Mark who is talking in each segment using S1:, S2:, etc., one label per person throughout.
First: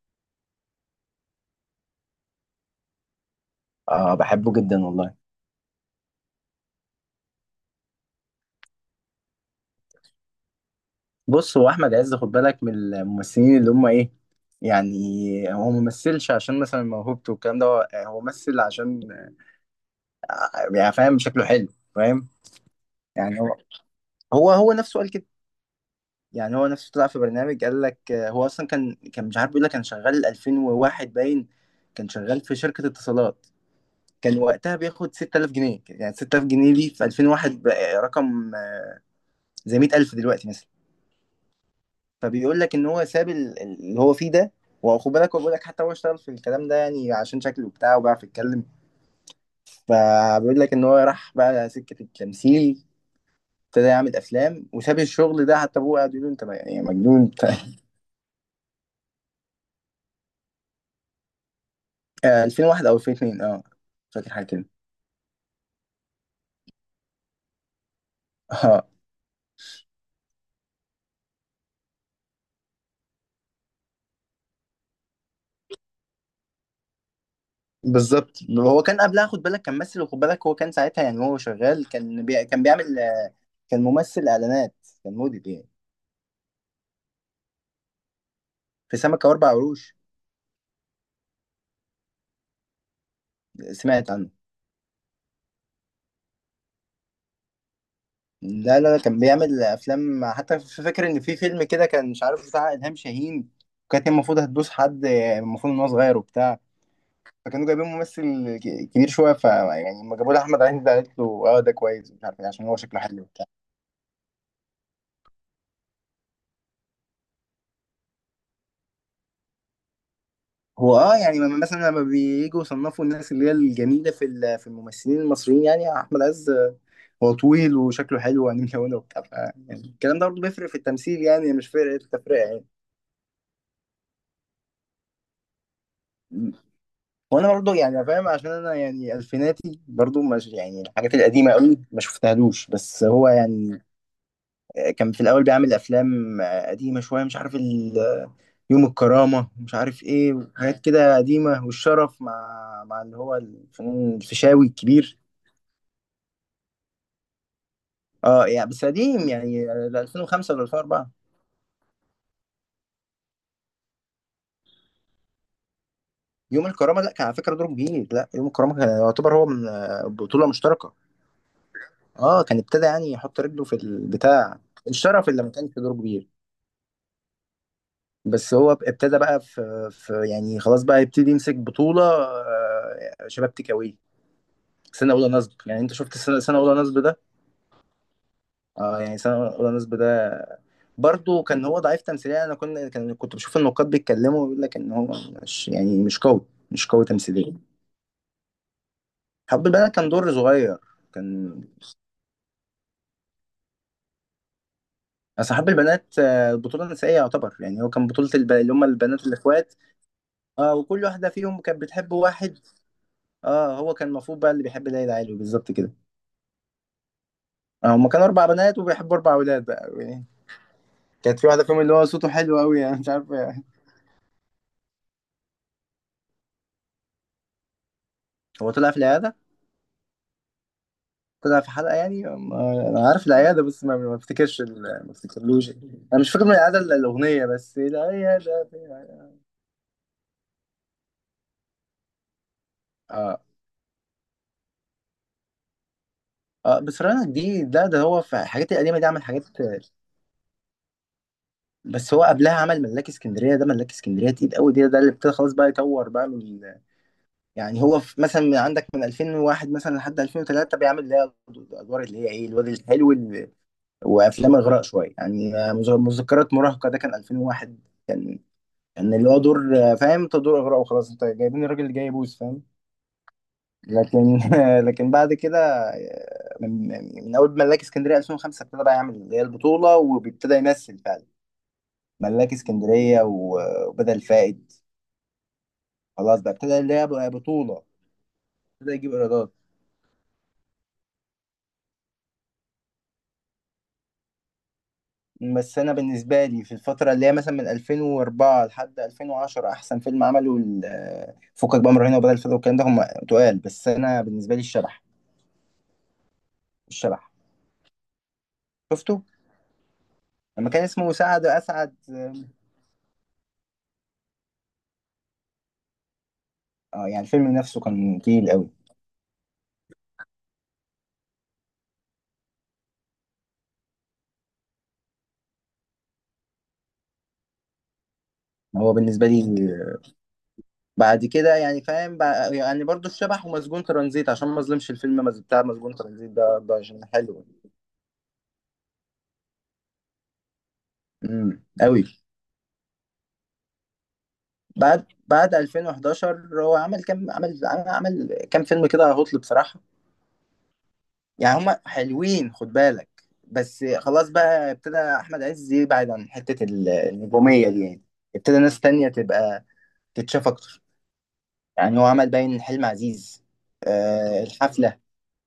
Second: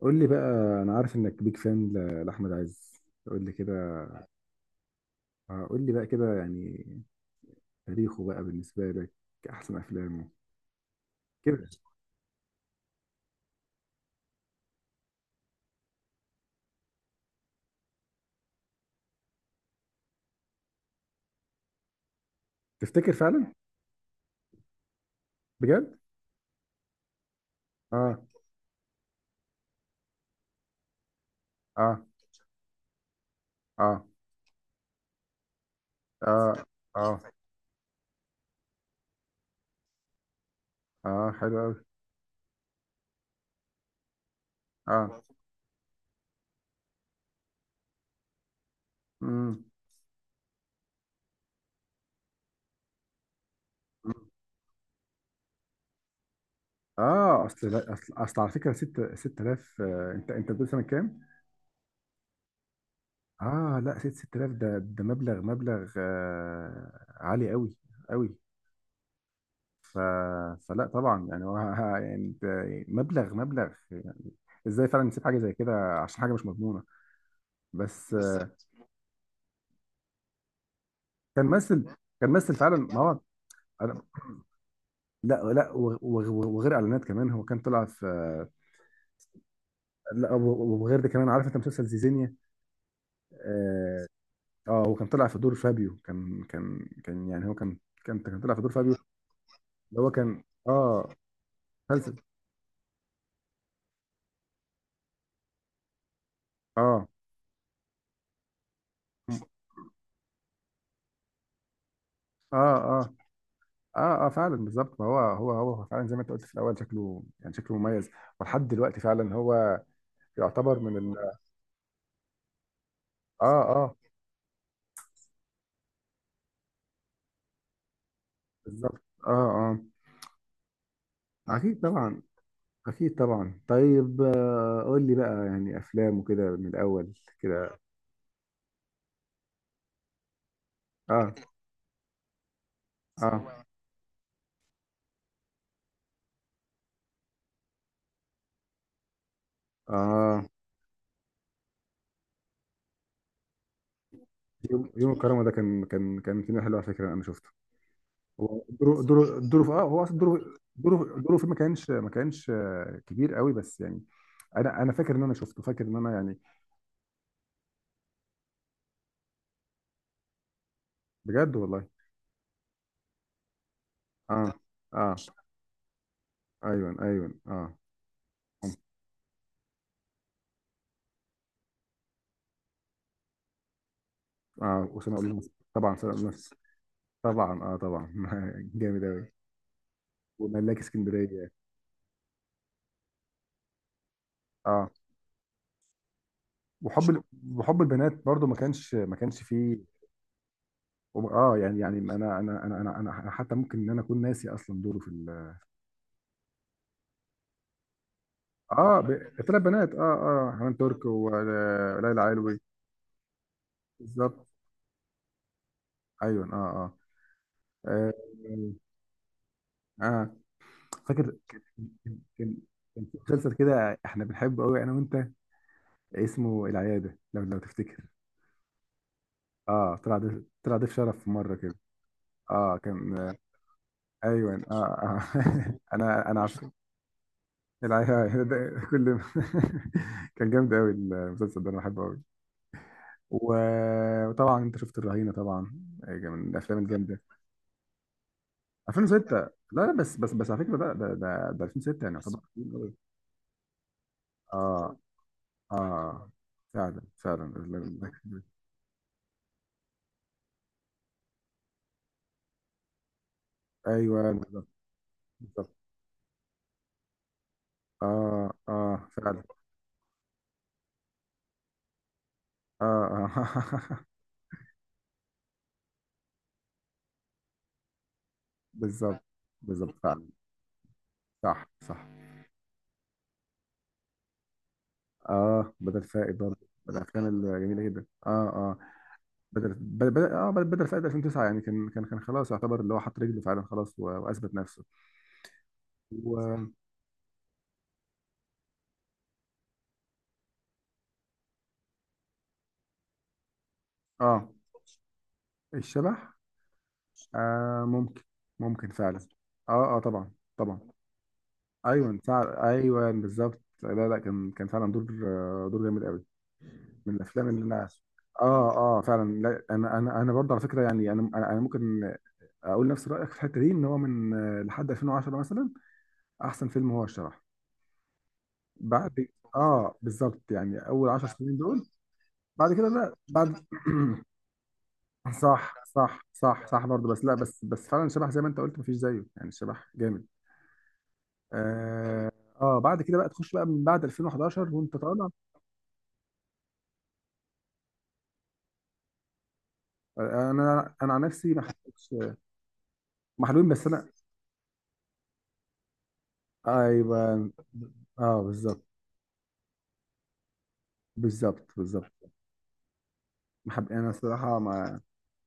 S1: قول لي بقى. انا عارف انك بيج فان لاحمد عز. قول لي كده.
S2: اه، بحبه جدا والله.
S1: قول لي بقى كده يعني. تاريخه بقى بالنسبه لك، احسن افلامه
S2: بص،
S1: كده.
S2: هو احمد عز، خد بالك من الممثلين اللي هم ايه، يعني هو ممثلش عشان مثلا موهوبته والكلام ده. هو يعني هو ممثل عشان يعني فاهم، شكله حلو، فاهم؟
S1: تفتكر
S2: يعني
S1: فعلا؟
S2: هو نفسه قال كده.
S1: بجد؟
S2: يعني هو نفسه طلع في برنامج، قال لك
S1: اه،
S2: هو اصلا كان مش عارف، بيقول لك كان شغال 2001 باين.
S1: اه،
S2: كان شغال في شركة اتصالات،
S1: اه،
S2: كان وقتها بياخد 6000 جنيه. يعني 6000
S1: اه،
S2: جنيه دي في
S1: اه،
S2: 2001 بقى رقم، زي 100000 دلوقتي مثلا.
S1: اه. حلو قوي.
S2: فبيقول لك ان هو ساب اللي هو فيه ده. واخد
S1: اه.
S2: بالك، هو بيقول لك حتى هو اشتغل في الكلام ده يعني عشان شكله بتاعه بيعرف يتكلم.
S1: امم
S2: فبيقول لك ان هو راح بقى سكة التمثيل، ابتدى يعمل افلام وساب الشغل ده. حتى ابوه قعد يقول له، انت يعني مجنون انت.
S1: اه. اصل، لا، اصل على فكره، 6 6000، انت بتقول سنه كام؟
S2: 2001 او 2002. اه،
S1: اه. لا، 6
S2: فاكر حاجه
S1: 6000
S2: كده.
S1: ده مبلغ عالي قوي، قوي.
S2: اه
S1: ف... فلا طبعا يعني، هو يعني انت. مبلغ يعني. ازاي فعلا نسيب حاجه زي كده عشان حاجه مش مضمونه؟ بس
S2: بالظبط،
S1: بالظبط.
S2: هو كان قبلها خد بالك كان ممثل، وخد بالك هو كان ساعتها يعني هو
S1: كان مثل.
S2: شغال،
S1: كان مثل
S2: كان
S1: فعلا،
S2: بيعمل،
S1: ما هو.
S2: كان
S1: أنا-
S2: ممثل اعلانات، كان
S1: لا
S2: موديل يعني،
S1: لا، وغير اعلانات كمان، هو كان طلع في.
S2: في سمكه واربع قروش.
S1: لا وغير ده كمان، عارف انت مسلسل زيزينيا؟ اه.
S2: سمعت عنه.
S1: هو كان طلع في دور فابيو، كان كان كان يعني هو كان طلع في دور
S2: لا، لا،
S1: فابيو.
S2: لا، كان بيعمل
S1: اللي هو
S2: افلام،
S1: كان،
S2: حتى فاكر
S1: اه،
S2: ان في فيلم كده، كان
S1: مسلسل.
S2: مش عارف، بتاع الهام شاهين. وكانت هي المفروض هتدوس حد، المفروض ان هو صغير وبتاع،
S1: اه،
S2: فكانوا جايبين ممثل كبير شويه. ف يعني لما جابوا له احمد عز قالت له اه ده كويس، مش عارف إيه،
S1: اه،
S2: عشان هو شكله
S1: اه،
S2: حلو وبتاع.
S1: اه، اه فعلا بالظبط. ما هو فعلا زي ما انت قلت في الاول، شكله يعني شكله مميز. ولحد دلوقتي فعلا هو يعتبر من
S2: هو اه
S1: ال...
S2: يعني مثلا لما بييجوا يصنفوا الناس
S1: اه،
S2: اللي هي
S1: اه،
S2: الجميله في في الممثلين المصريين يعني احمد عز، هو طويل وشكله حلو وعينيه ملونه
S1: بالظبط
S2: وبتاع.
S1: اه،
S2: يعني الكلام ده برضه بيفرق في التمثيل، يعني
S1: اه،
S2: مش
S1: اكيد
S2: فرق
S1: طبعا.
S2: التفرقه يعني.
S1: اكيد طبعا. طيب، قول لي بقى يعني افلام وكده من الاول.
S2: وانا برضو
S1: كده.
S2: يعني فاهم، عشان انا يعني الفيناتي برضو، مش يعني الحاجات
S1: اه،
S2: القديمه قوي ما شفتهالوش، بس هو
S1: اه،
S2: يعني كان في الاول بيعمل افلام قديمه شويه، مش عارف يوم الكرامه، مش عارف ايه،
S1: اه.
S2: وحاجات كده قديمه. والشرف مع اللي هو الفنان الفيشاوي
S1: يوم
S2: الكبير.
S1: الكرامه ده كان فيلم حلو على فكره، انا شفته.
S2: اه
S1: هو
S2: يعني بس قديم
S1: دوره في،
S2: يعني.
S1: اه، هو اصلا
S2: 2005 ولا 2004؟
S1: دوره فيه ما كانش كبير قوي، بس يعني انا فاكر ان انا شفته، فاكر ان انا يعني.
S2: يوم الكرامه لا، كان على فكره دوره جديد. لا يوم الكرامه كان يعتبر هو من، بطوله مشتركه.
S1: بجد والله.
S2: اه كان ابتدى يعني يحط رجله في
S1: اه،
S2: البتاع،
S1: اه،
S2: الشرف اللي ما كانش دوره كبير.
S1: ايوه ايوه اه،
S2: بس هو ابتدى بقى في يعني خلاص بقى يبتدي يمسك بطولة، شباب تكاوي،
S1: اه،
S2: سنة
S1: وسنة اقول
S2: أولى
S1: لهم.
S2: نصب. يعني أنت
S1: طبعا سنة
S2: شفت
S1: أقول لهم.
S2: سنة أولى نصب ده؟
S1: طبعا اه، طبعا
S2: اه
S1: جامد
S2: يعني
S1: قوي.
S2: سنة أولى نصب ده
S1: وملاك
S2: برضه
S1: اسكندريه.
S2: كان هو ضعيف تمثيليا. أنا كنت كنت بشوف النقاد بيتكلموا، بيقول لك
S1: اه،
S2: إن هو مش يعني مش قوي، مش قوي
S1: وحب
S2: تمثيليا.
S1: وحب البنات برضو ما كانش، ما كانش
S2: حب
S1: فيه.
S2: البنات كان دور صغير،
S1: اه،
S2: كان
S1: يعني، يعني انا انا انا انا انا أنا حتى ممكن ان انا اكون ناسي اصلا دوره في ال...
S2: أصل حب البنات، بطولة نسائية يعتبر، يعني هو كان بطولة اللي هم
S1: اه،
S2: البنات
S1: ثلاث
S2: الإخوات.
S1: بنات اه، اه،
S2: اه،
S1: حنان
S2: وكل
S1: ترك
S2: واحدة فيهم كانت بتحب
S1: وليلى
S2: واحد.
S1: علوي.
S2: اه، هو كان المفروض
S1: بالظبط.
S2: بقى اللي بيحب ليلى علوي بالظبط كده.
S1: ايوه اه، اه،
S2: هما
S1: اه،
S2: كانوا اربع بنات وبيحبوا اربع اولاد بقى يعني.
S1: آه. فاكر.
S2: كانت في
S1: كان
S2: واحده فيهم اللي هو صوته
S1: كان
S2: حلو قوي، يعني
S1: كان
S2: مش
S1: في
S2: عارف
S1: مسلسل
S2: يعني.
S1: كده احنا بنحبه قوي انا وانت، اسمه العيادة، لو تفتكر.
S2: هو طلع في العياده،
S1: اه، طلع ضيف شرف في مرة
S2: طلع في
S1: كده.
S2: حلقه، يعني
S1: اه،
S2: انا
S1: كان.
S2: عارف
S1: آه،
S2: العياده، بس ما
S1: ايوه
S2: افتكرش
S1: اه،
S2: ما
S1: آه.
S2: افتكرلوش. انا مش
S1: انا
S2: فاكر من
S1: عارف.
S2: العياده الا الاغنيه بس،
S1: العيادة
S2: العياده في
S1: ده كل...
S2: العيادة.
S1: كان جامد قوي المسلسل ده، انا بحبه قوي.
S2: اه،
S1: وطبعا انت شفت الرهينة طبعا. من الافلام
S2: اه. بس
S1: الجامدة،
S2: فرنك دي ده هو في الحاجات القديمه دي عمل
S1: 2006.
S2: حاجات.
S1: لا لا، بس على فكرة ده 2006، يعني
S2: بس هو
S1: يعتبر
S2: قبلها
S1: قديم
S2: عمل
S1: قوي.
S2: ملاك اسكندريه. ده ملاك اسكندريه تقيل قوي ده
S1: اه،
S2: ده اللي ابتدى خلاص بقى يطور بقى
S1: اه،
S2: من.
S1: فعلا فعلا
S2: يعني هو في
S1: ال...
S2: مثلا من عندك من 2001 مثلا لحد 2003 بيعمل اللي هي الادوار اللي هي ايه الواد الحلو،
S1: ايوه
S2: وافلام
S1: بالظبط.
S2: اغراء شويه يعني،
S1: بالظبط
S2: مذكرات مراهقه ده كان 2001. كان
S1: اه، اه،
S2: كان اللي هو
S1: فعلا.
S2: دور، فاهم انت، دور اغراء وخلاص، انت جايبين الراجل اللي جاي يبوس، فاهم؟
S1: اه، اه
S2: لكن لكن بعد كده، آه، من من اول ملاك اسكندريه 2005 ابتدى بقى يعمل
S1: بالظبط.
S2: اللي هي
S1: بالظبط
S2: البطوله
S1: فعلا.
S2: وبيبتدى يمثل فعلا.
S1: صح صح.
S2: ملاك اسكندريه وبدل فائد،
S1: اه، بدل فائد
S2: خلاص بقى
S1: برضه،
S2: ابتدى اللي
S1: من
S2: هي
S1: الافلام
S2: بقى
S1: الجميله
S2: بطوله،
S1: جدا اه، اه،
S2: ابتدى يجيب ايرادات.
S1: بدل فائد 2009، يعني كان خلاص، يعتبر اللي هو حط رجله فعلا خلاص واثبت نفسه.
S2: بس انا
S1: و...
S2: بالنسبه لي في الفتره اللي هي مثلا من 2004 لحد 2010 احسن فيلم عمله فكك بقى، من رهينه وبدل الفضل والكلام ده، هم تقال. بس انا
S1: اه،
S2: بالنسبه لي الشبح.
S1: الشبح.
S2: الشبح
S1: آه، ممكن. ممكن فعلا.
S2: شفته
S1: اه، اه، طبعا.
S2: لما
S1: طبعا.
S2: كان اسمه سعد اسعد.
S1: ايوه فعلا ايوه، بالظبط. لا لا، كان فعلا دور، دور جامد قوي.
S2: اه
S1: من
S2: يعني الفيلم
S1: الافلام اللي
S2: نفسه
S1: انا...
S2: كان تقيل قوي،
S1: اه، اه، فعلا. لا انا، برضه على فكره يعني، انا أنا ممكن اقول نفس رايك في الحته دي، ان هو من، لحد 2010 مثلا، احسن فيلم هو الشبح.
S2: هو بالنسبه
S1: بعد.
S2: لي.
S1: اه، بالظبط يعني اول
S2: بعد
S1: 10 سنين
S2: كده يعني
S1: دول.
S2: فاهم
S1: بعد
S2: يعني
S1: كده.
S2: برضو
S1: لا
S2: الشبح
S1: بعد.
S2: ومسجون ترانزيت، عشان ما اظلمش الفيلم بتاع
S1: صح
S2: مسجون
S1: صح
S2: ترانزيت ده
S1: صح
S2: ده
S1: صح
S2: عشان
S1: برضه، بس لا،
S2: حلو.
S1: بس بس فعلا الشبح زي ما انت قلت مفيش زيه، يعني الشبح جامد.
S2: امم، قوي.
S1: اه، بعد كده بقى تخش بقى من بعد 2011 وانت
S2: بعد
S1: طالع.
S2: بعد 2011 هو عمل كام عمل، عمل كام فيلم كده هطل بصراحه.
S1: انا عن نفسي
S2: يعني
S1: ما
S2: هما
S1: حبيتش.
S2: حلوين خد بالك،
S1: محلوين
S2: بس
S1: بس انا.
S2: خلاص بقى ابتدى احمد عز يبعد عن حته
S1: ايوه
S2: النجوميه دي يعني،
S1: اه،
S2: ابتدى ناس
S1: بالظبط.
S2: تانية تبقى تتشاف اكتر.
S1: بالظبط.
S2: يعني هو
S1: بالظبط
S2: عمل باين حلم عزيز،
S1: ما حب... انا الصراحه
S2: الحفله،
S1: ما...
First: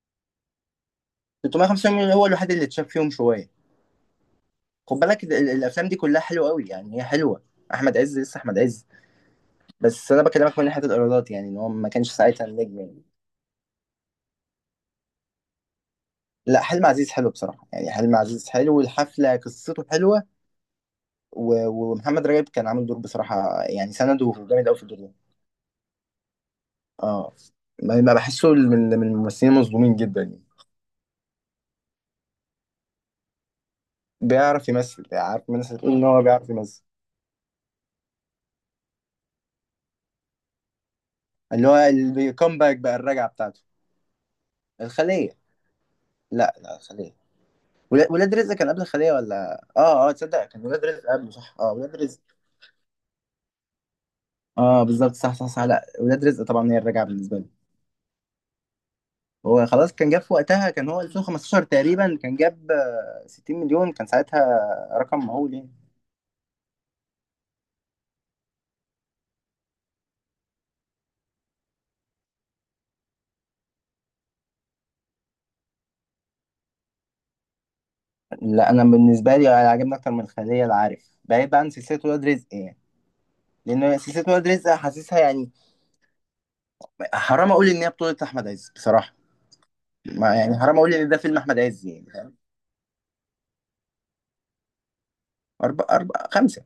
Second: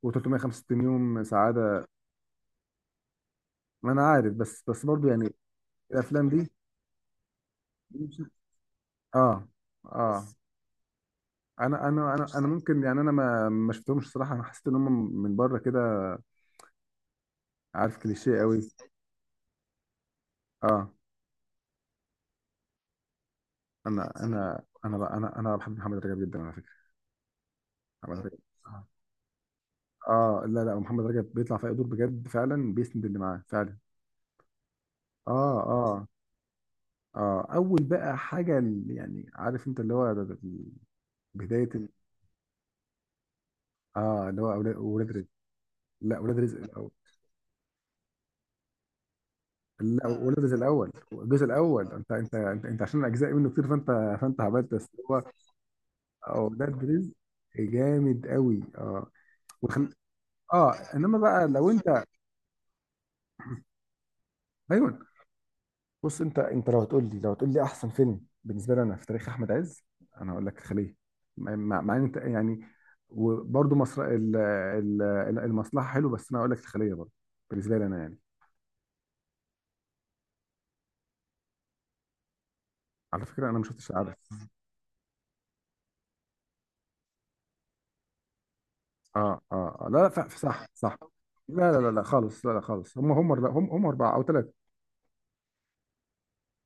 S1: و365 يوم سعاده.
S2: 350 مليون هو الوحيد اللي اتشاف فيهم شويه.
S1: ما انا عارف، بس
S2: خد
S1: برضو
S2: بالك
S1: يعني.
S2: الافلام دي كلها
S1: الافلام
S2: حلوه
S1: دي.
S2: قوي، يعني هي حلوه، احمد عز لسه احمد عز.
S1: اه، اه،
S2: بس انا بكلمك من ناحيه الايرادات، يعني ان هو
S1: انا
S2: ما كانش
S1: انا انا
S2: ساعتها
S1: انا
S2: النجم
S1: ممكن، يعني
S2: يعني.
S1: انا ما شفتهمش صراحه، انا حسيت ان هم من بره كده،
S2: لا، حلم عزيز حلو بصراحه، يعني
S1: عارف،
S2: حلم
S1: كليشيه
S2: عزيز
S1: قوي.
S2: حلو، والحفله قصته حلوه.
S1: اه،
S2: ومحمد رجب كان عامل دور بصراحة، يعني
S1: انا
S2: سنده
S1: انا
S2: جامد قوي في
S1: انا
S2: الدور ده.
S1: بقى، انا بحب محمد رجب جدا على فكره.
S2: اه، ما
S1: محمد رجب.
S2: بحسه
S1: اه،
S2: من الممثلين المظلومين جدا يعني،
S1: لا لا، محمد رجب بيطلع في اي دور بجد فعلا، بيسند اللي معاه فعلا.
S2: بيعرف يمثل، عارف، من
S1: اه،
S2: الناس اللي بتقول ان
S1: اه،
S2: هو بيعرف يمثل.
S1: اه، اول بقى حاجه اللي يعني عارف انت اللي هو ده.
S2: اللي
S1: بدايه
S2: هو الكومباك بقى، الرجعة بتاعته،
S1: اه، اللي هو ولاد رزق.
S2: الخلية.
S1: لا اولاد
S2: لا، لا،
S1: رزق.
S2: الخلية. ولاد رزق كان قبل الخلية ولا؟
S1: لا
S2: اه، اه،
S1: ولد
S2: تصدق كان ولاد
S1: الاول،
S2: رزق قبله.
S1: الجزء
S2: صح، اه
S1: الاول،
S2: ولاد رزق.
S1: انت عشان اجزاء منه كتير، فانت. فانت عملت
S2: اه
S1: بس
S2: بالظبط،
S1: هو...
S2: صح، صح، صح، لا ولاد رزق طبعا
S1: اولاد
S2: هي الرجعة
S1: رزق
S2: بالنسبة لي.
S1: جامد قوي اه.
S2: هو
S1: وخن...
S2: خلاص كان جاب في وقتها،
S1: اه،
S2: كان هو
S1: انما بقى
S2: 2015
S1: لو انت.
S2: تقريبا، كان جاب، 60 مليون، كان ساعتها
S1: ايوه.
S2: رقم مهول يعني.
S1: بص، انت لو هتقول لي، لو هتقول لي احسن فيلم بالنسبه لي انا في تاريخ احمد عز، انا هقول لك خليه. مع ان انت يعني وبرضه مصر ال... ال... المصلحه حلو، بس انا اقول لك الخليه برضه بالنسبه لي انا يعني.
S2: لا، انا بالنسبه لي عاجبني اكتر من الخليه، العارف، بعيد بقى عن سلسله ولاد رزق يعني،
S1: على فكره انا ما شفتش
S2: لان
S1: العبث.
S2: سلسله ولاد رزق حاسسها يعني حرام اقول ان هي بطوله احمد عز بصراحه.
S1: اه، اه، آه. لا لا،
S2: ما يعني
S1: صح
S2: حرام اقول
S1: صح.
S2: ان ده فيلم احمد
S1: لا لا
S2: عز
S1: لا لا
S2: يعني، فاهم؟
S1: خالص. لا لا خالص، هم هم لا هم اربعه او ثلاثه.
S2: اربع، اربع، خمسه،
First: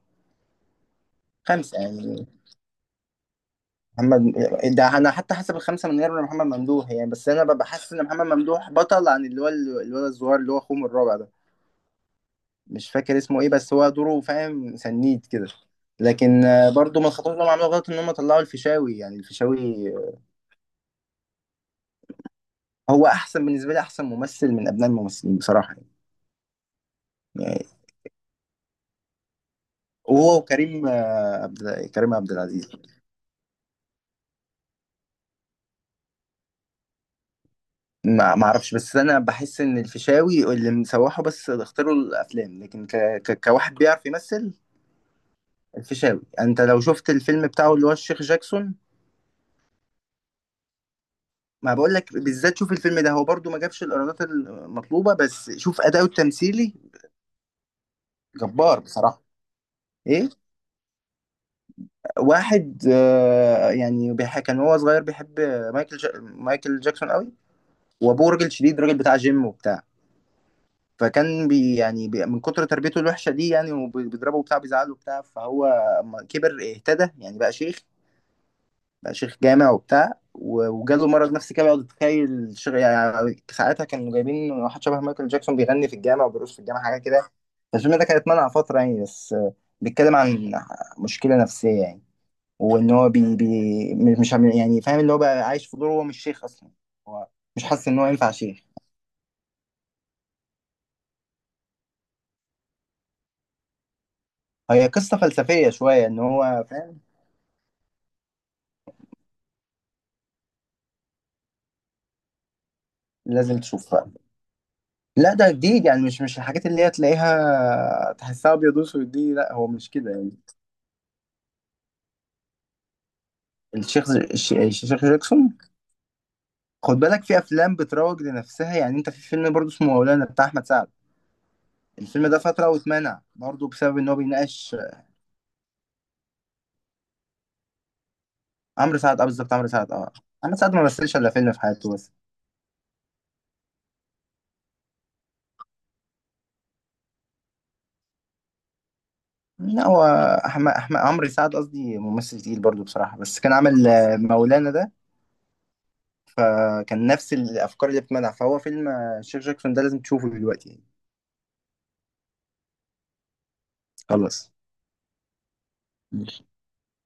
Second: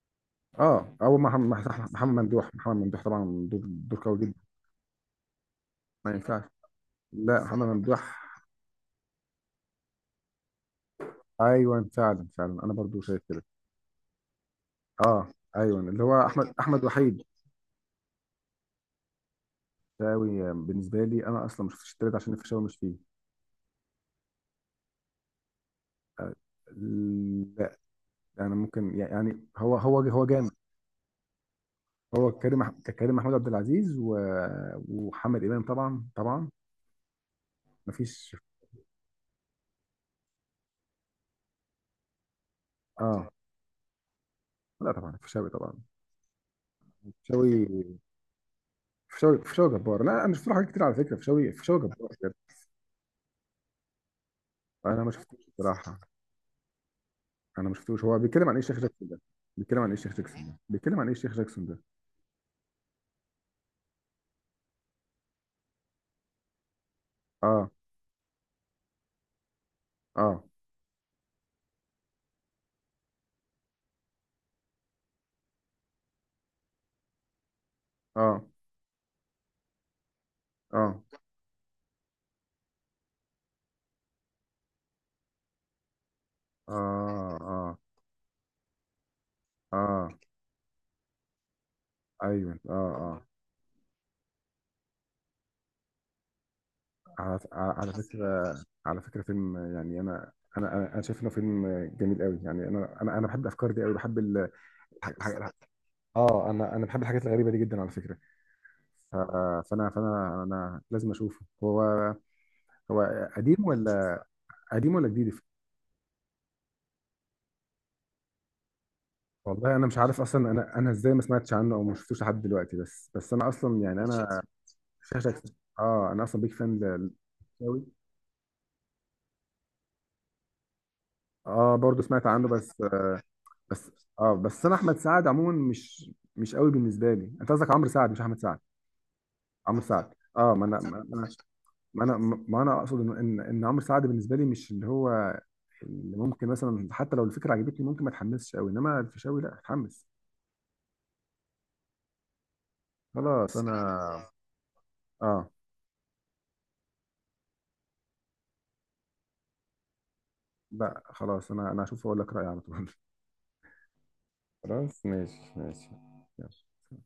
S1: اه، او
S2: خمسه
S1: محمد
S2: يعني.
S1: ممدوح. محمد ممدوح طبعا، دور، دور قوي
S2: محمد،
S1: جدا.
S2: ده انا حتى حسب الخمسه من
S1: ما
S2: غير
S1: ينفعش.
S2: محمد ممدوح يعني، بس
S1: لا
S2: انا
S1: محمد
S2: ببقى حاسس ان
S1: ممدوح.
S2: محمد ممدوح بطل، عن اللي هو الولد الصغير اللي هو اخوه من الرابع ده.
S1: ايوه فعلا، فعلا انا
S2: مش
S1: برضو
S2: فاكر
S1: شايف
S2: اسمه
S1: كده.
S2: ايه، بس هو دوره فاهم سنيد
S1: اه،
S2: كده.
S1: ايوه اللي هو
S2: لكن،
S1: احمد، احمد
S2: برضو من
S1: وحيد.
S2: الخطوات اللي هم عملوا غلط ان هم طلعوا الفيشاوي، يعني الفيشاوي
S1: فشاوي، بالنسبه لي انا اصلا ما شفتش التالت عشان الفيشاوي مش فيه.
S2: هو احسن بالنسبه لي، احسن ممثل من ابناء الممثلين بصراحه يعني، يعني.
S1: لا، انا ممكن يعني هو،
S2: وهو
S1: جامد.
S2: وكريم آه، عبد كريم
S1: هو
S2: عبد
S1: كريم،
S2: العزيز.
S1: كريم محمود عبد العزيز وحمد امام طبعا طبعا. ما فيش.
S2: ما اعرفش، بس انا بحس ان الفيشاوي اللي مسوحه، بس اختاروا الافلام، لكن
S1: اه،
S2: كواحد بيعرف يمثل،
S1: لا طبعا الفيشاوي طبعا.
S2: الفيشاوي. يعني انت لو شفت الفيلم
S1: شوي.
S2: بتاعه اللي هو الشيخ جاكسون.
S1: فشاوي، فشاوي جبار. لا انا مش شفت له حاجات كتير على فكره، فشاوي
S2: ما
S1: فشاوي
S2: بقول
S1: جبار
S2: لك
S1: بجد.
S2: بالذات، شوف الفيلم ده، هو برضو ما جابش الايرادات
S1: انا ما
S2: المطلوبه،
S1: شفتوش
S2: بس شوف
S1: بصراحه.
S2: اداؤه التمثيلي،
S1: انا ما شفتوش. هو بيتكلم عن ايه الشيخ
S2: جبار
S1: جاكسون ده؟
S2: بصراحه.
S1: بيتكلم عن ايه الشيخ
S2: ايه؟
S1: جاكسون ده؟ بيتكلم عن ايه الشيخ جاكسون ده؟
S2: واحد، يعني كان وهو صغير بيحب مايكل جاكسون قوي.
S1: اه،
S2: وابوه راجل شديد، راجل بتاع جيم وبتاع.
S1: اه،
S2: فكان بي يعني بي من كتر تربيته الوحشه دي يعني، وبيضربه وبتاع، بيزعله وبتاع. فهو اما كبر اهتدى يعني، بقى شيخ،
S1: اه،
S2: بقى شيخ جامع وبتاع.
S1: اه،
S2: وجاله مرض نفسي كده، بيقعد يتخيل يعني ساعتها كانوا جايبين واحد شبه مايكل جاكسون، بيغني في الجامع وبيرقص في الجامع حاجه كده.
S1: اه، اه،
S2: فالفيلم ده كان اتمنع فتره يعني، بس،
S1: اه،
S2: بيتكلم عن مشكله نفسيه يعني،
S1: ايوه اه،
S2: وان هو
S1: اه،
S2: بي... بي... مش عم- يعني فاهم، اللي هو بقى عايش في دور هو مش شيخ اصلا. هو
S1: على
S2: مش حاسس ان هو ينفع
S1: فكره.
S2: شيخ،
S1: على فكره فيلم يعني، انا أنا شايف انه فيلم جميل قوي يعني، انا بحب الافكار دي قوي، بحب ال...
S2: هي
S1: الح-
S2: قصة
S1: الح- الح-
S2: فلسفية شوية، إن
S1: اه،
S2: هو
S1: انا
S2: فاهم.
S1: بحب الحاجات الغريبه دي جدا على فكره. ف- فانا فانا انا لازم اشوفه. هو. هو
S2: لازم
S1: قديم
S2: تشوفها.
S1: ولا... قديم ولا جديد؟
S2: لا، ده جديد، يعني مش الحاجات اللي هي تلاقيها تحسها أبيض وأسود دي، لا هو
S1: والله انا
S2: مش
S1: مش
S2: كده
S1: عارف
S2: يعني.
S1: اصلا انا، ازاي ما سمعتش عنه او ما شفتوش لحد دلوقتي، بس انا اصلا يعني
S2: الشيخ
S1: انا.
S2: الشيخ
S1: شكلك.
S2: جاكسون.
S1: اه، انا اصلا بيك
S2: خد
S1: فان
S2: بالك في أفلام
S1: قوي.
S2: بتروج لنفسها، يعني أنت في فيلم برضه اسمه مولانا بتاع أحمد سعد.
S1: اه، برضو سمعت
S2: الفيلم ده
S1: عنه
S2: فترة
S1: بس آه.
S2: واتمنع برضه
S1: بس.
S2: بسبب إن هو
S1: اه، بس انا
S2: بيناقش.
S1: احمد سعد عموما مش، مش قوي بالنسبه لي. انت قصدك عمرو سعد مش احمد سعد؟
S2: عمرو سعد أه، بالظبط، عمرو
S1: عمرو
S2: سعد أه.
S1: سعد اه،
S2: أحمد سعد ما
S1: ما
S2: مثلش
S1: انا
S2: إلا فيلم في حياته
S1: ما
S2: بس.
S1: انا، اقصد ان إن عمرو سعد بالنسبه لي مش اللي هو اللي ممكن مثلا حتى لو الفكره عجبتني ممكن ما اتحمسش قوي، انما الفيشاوي لا
S2: لا هو،
S1: اتحمس.
S2: أحمد عمرو سعد قصدي، ممثل تقيل برضه بصراحة، بس كان
S1: خلاص انا.
S2: عامل، مولانا ده،
S1: اه،
S2: فكان نفس الافكار اللي بتمنع. فهو فيلم، الشيخ جاكسون ده لازم تشوفه دلوقتي يعني.
S1: لا خلاص، انا، هشوف واقول لك رايي على طول.
S2: خلص.
S1: خلاص ماشي ماشي. يلا.